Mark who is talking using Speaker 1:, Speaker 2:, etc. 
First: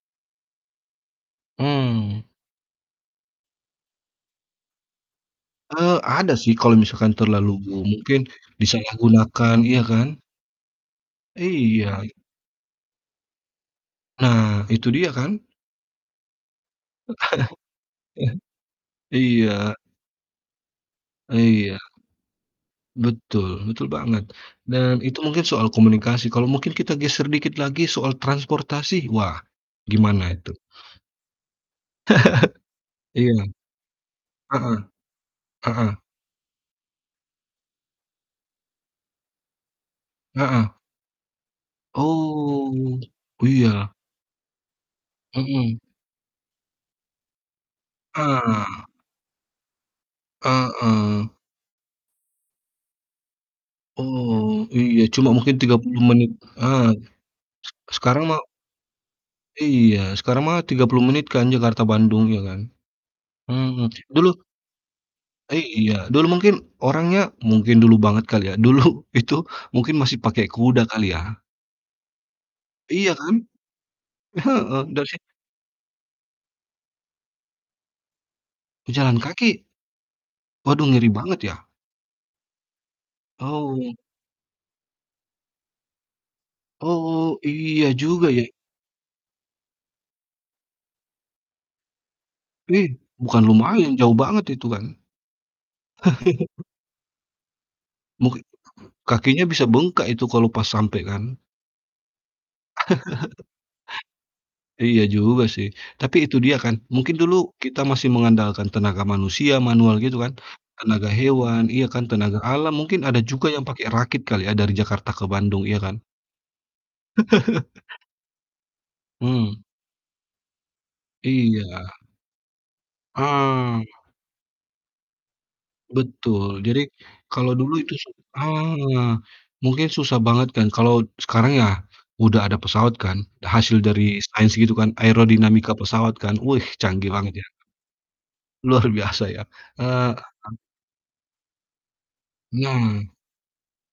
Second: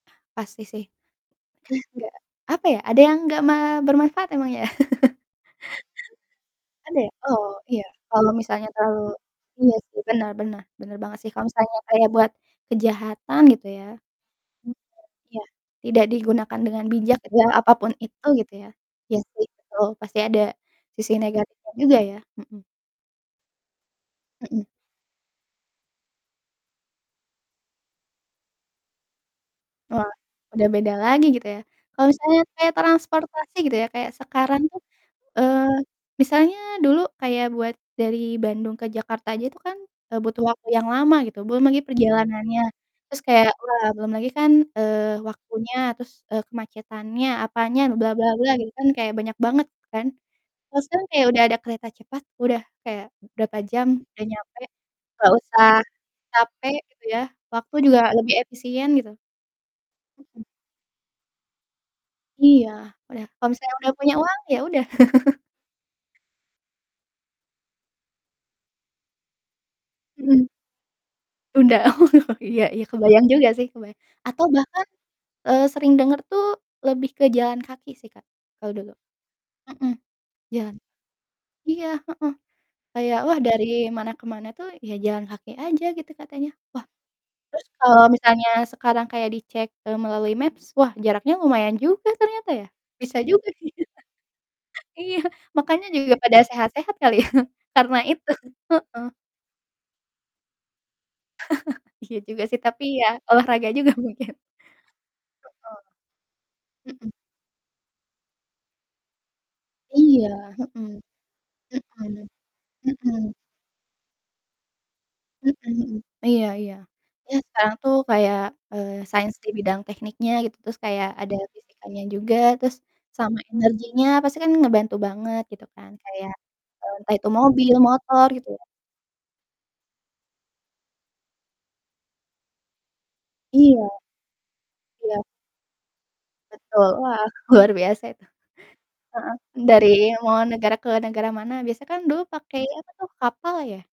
Speaker 1: Pasti sih. Nggak
Speaker 2: Mmm.
Speaker 1: apa ya, ada yang gak me bermanfaat emangnya?
Speaker 2: Eee, ada sih kalau
Speaker 1: Ada ya?
Speaker 2: misalkan
Speaker 1: Oh,
Speaker 2: terlalu bu
Speaker 1: iya
Speaker 2: mungkin
Speaker 1: kalau misalnya terlalu
Speaker 2: disalahgunakan,
Speaker 1: iya
Speaker 2: iya
Speaker 1: sih
Speaker 2: kan?
Speaker 1: benar benar benar banget sih, kalau misalnya
Speaker 2: Iya.
Speaker 1: kayak buat kejahatan gitu ya
Speaker 2: Nah,
Speaker 1: mhm,
Speaker 2: itu dia
Speaker 1: iya,
Speaker 2: kan?
Speaker 1: tidak digunakan dengan bijak gitu ya, apapun itu gitu ya ya sih,
Speaker 2: Iya.
Speaker 1: betul, pasti ada sisi negatifnya
Speaker 2: Iya.
Speaker 1: juga ya, mhm.
Speaker 2: Betul betul banget.
Speaker 1: Mhm.
Speaker 2: Dan, itu mungkin soal komunikasi kalau mungkin kita geser dikit lagi soal transportasi, wah,
Speaker 1: Wah,
Speaker 2: gimana itu?
Speaker 1: udah beda lagi gitu ya. Kalau misalnya kayak
Speaker 2: Iya.
Speaker 1: transportasi gitu ya, kayak sekarang
Speaker 2: Heeh
Speaker 1: tuh, eee,
Speaker 2: heeh.
Speaker 1: misalnya dulu kayak buat dari Bandung ke Jakarta aja itu kan, eee, butuh waktu
Speaker 2: Heeh.
Speaker 1: yang lama gitu, belum lagi perjalanannya,
Speaker 2: Oh,
Speaker 1: terus kayak, wah,
Speaker 2: iya.
Speaker 1: belum lagi kan, eee, waktunya
Speaker 2: Mhm.
Speaker 1: terus, eee, kemacetannya apanya gitu
Speaker 2: Heeh.
Speaker 1: kan, kayak banyak banget gitu kan. Terus kan, kayak
Speaker 2: Heeh.
Speaker 1: udah ada kereta cepat udah kayak berapa jam, udah nyampe
Speaker 2: Oh, iya cuma
Speaker 1: nggak
Speaker 2: mungkin
Speaker 1: usah
Speaker 2: 30 menit
Speaker 1: capek
Speaker 2: heeh,
Speaker 1: gitu ya, waktu
Speaker 2: sek
Speaker 1: juga
Speaker 2: sekarang
Speaker 1: lebih
Speaker 2: mah
Speaker 1: efisien gitu.
Speaker 2: Iya,
Speaker 1: Mhm.
Speaker 2: sekarang mah 30 menit kan, Jakarta Bandung, iya kan?
Speaker 1: Iya, udah kalau misalnya
Speaker 2: Mhm,
Speaker 1: udah punya
Speaker 2: dulu
Speaker 1: uang, ya udah.
Speaker 2: Iya, dulu mungkin orangnya mungkin dulu banget kali ya dulu itu mungkin masih
Speaker 1: Mhm.
Speaker 2: pakai kuda kali ya?
Speaker 1: Udah iya iya
Speaker 2: Iya
Speaker 1: kebayang
Speaker 2: kan?
Speaker 1: juga sih, kebayang atau
Speaker 2: Heeh,
Speaker 1: bahkan,
Speaker 2: dari si
Speaker 1: eee, sering denger tuh lebih ke jalan kaki sih, Kak, kalau dulu
Speaker 2: Jalan kaki?
Speaker 1: mhm, jalan
Speaker 2: Waduh, ngeri banget ya?
Speaker 1: iya, heeh, kayak wah dari
Speaker 2: Oh.
Speaker 1: mana ke mana tuh, ya jalan kaki aja gitu katanya, wah.
Speaker 2: Oh,
Speaker 1: Terus,
Speaker 2: iya
Speaker 1: kalau
Speaker 2: juga
Speaker 1: misalnya
Speaker 2: ya.
Speaker 1: sekarang kayak dicek, eee, melalui maps, wah jaraknya lumayan juga ternyata ya?
Speaker 2: Ih,
Speaker 1: Bisa
Speaker 2: bukan
Speaker 1: juga dia
Speaker 2: lumayan, jauh banget itu kan.
Speaker 1: iya, makanya juga pada sehat-sehat kali ya, karena itu.
Speaker 2: Muk
Speaker 1: Heeh.
Speaker 2: kakinya bisa bengkak itu kalau pas sampe kan?
Speaker 1: Iya juga sih, tapi ya olahraga juga mungkin.
Speaker 2: Iya juga sih,
Speaker 1: Heeh.
Speaker 2: tapi itu dia kan,
Speaker 1: Mhm.
Speaker 2: mungkin dulu kita masih mengandalkan tenaga manusia, manual gitu
Speaker 1: Iya,
Speaker 2: kan,
Speaker 1: mhm.
Speaker 2: tenaga hewan iya kan,
Speaker 1: Mhm.
Speaker 2: tenaga alam mungkin ada
Speaker 1: Mhm.
Speaker 2: juga yang pakai rakit kali ya, dari Jakarta ke
Speaker 1: Mhm
Speaker 2: Bandung, iya
Speaker 1: mhm,
Speaker 2: kan?
Speaker 1: iya iya. Ya, sekarang tuh kayak, eee, sains di
Speaker 2: Mmm.
Speaker 1: bidang tekniknya gitu, terus kayak ada
Speaker 2: Iya.
Speaker 1: fisikanya juga terus sama
Speaker 2: Ah.
Speaker 1: energinya pasti kan ngebantu banget gitu kan kayak,
Speaker 2: Betul! Jadi,
Speaker 1: eee, entah itu
Speaker 2: kalau
Speaker 1: mobil,
Speaker 2: dulu itu sih
Speaker 1: motor gitu ya.
Speaker 2: ah, mungkin susah banget kan, kalau sekarang ya, udah ada pesawat kan, hasil
Speaker 1: Iya.
Speaker 2: dari sains gitu kan,
Speaker 1: Iya.
Speaker 2: aerodinamika pesawat kan, wih,
Speaker 1: Betul!
Speaker 2: canggih
Speaker 1: Wah,
Speaker 2: banget ya.
Speaker 1: luar biasa itu,
Speaker 2: Luar biasa ya
Speaker 1: heeh,
Speaker 2: eee,
Speaker 1: dari mau
Speaker 2: heeh.
Speaker 1: negara ke negara mana, biasa kan dulu pakai, apa tuh,
Speaker 2: Nah.
Speaker 1: kapal ya?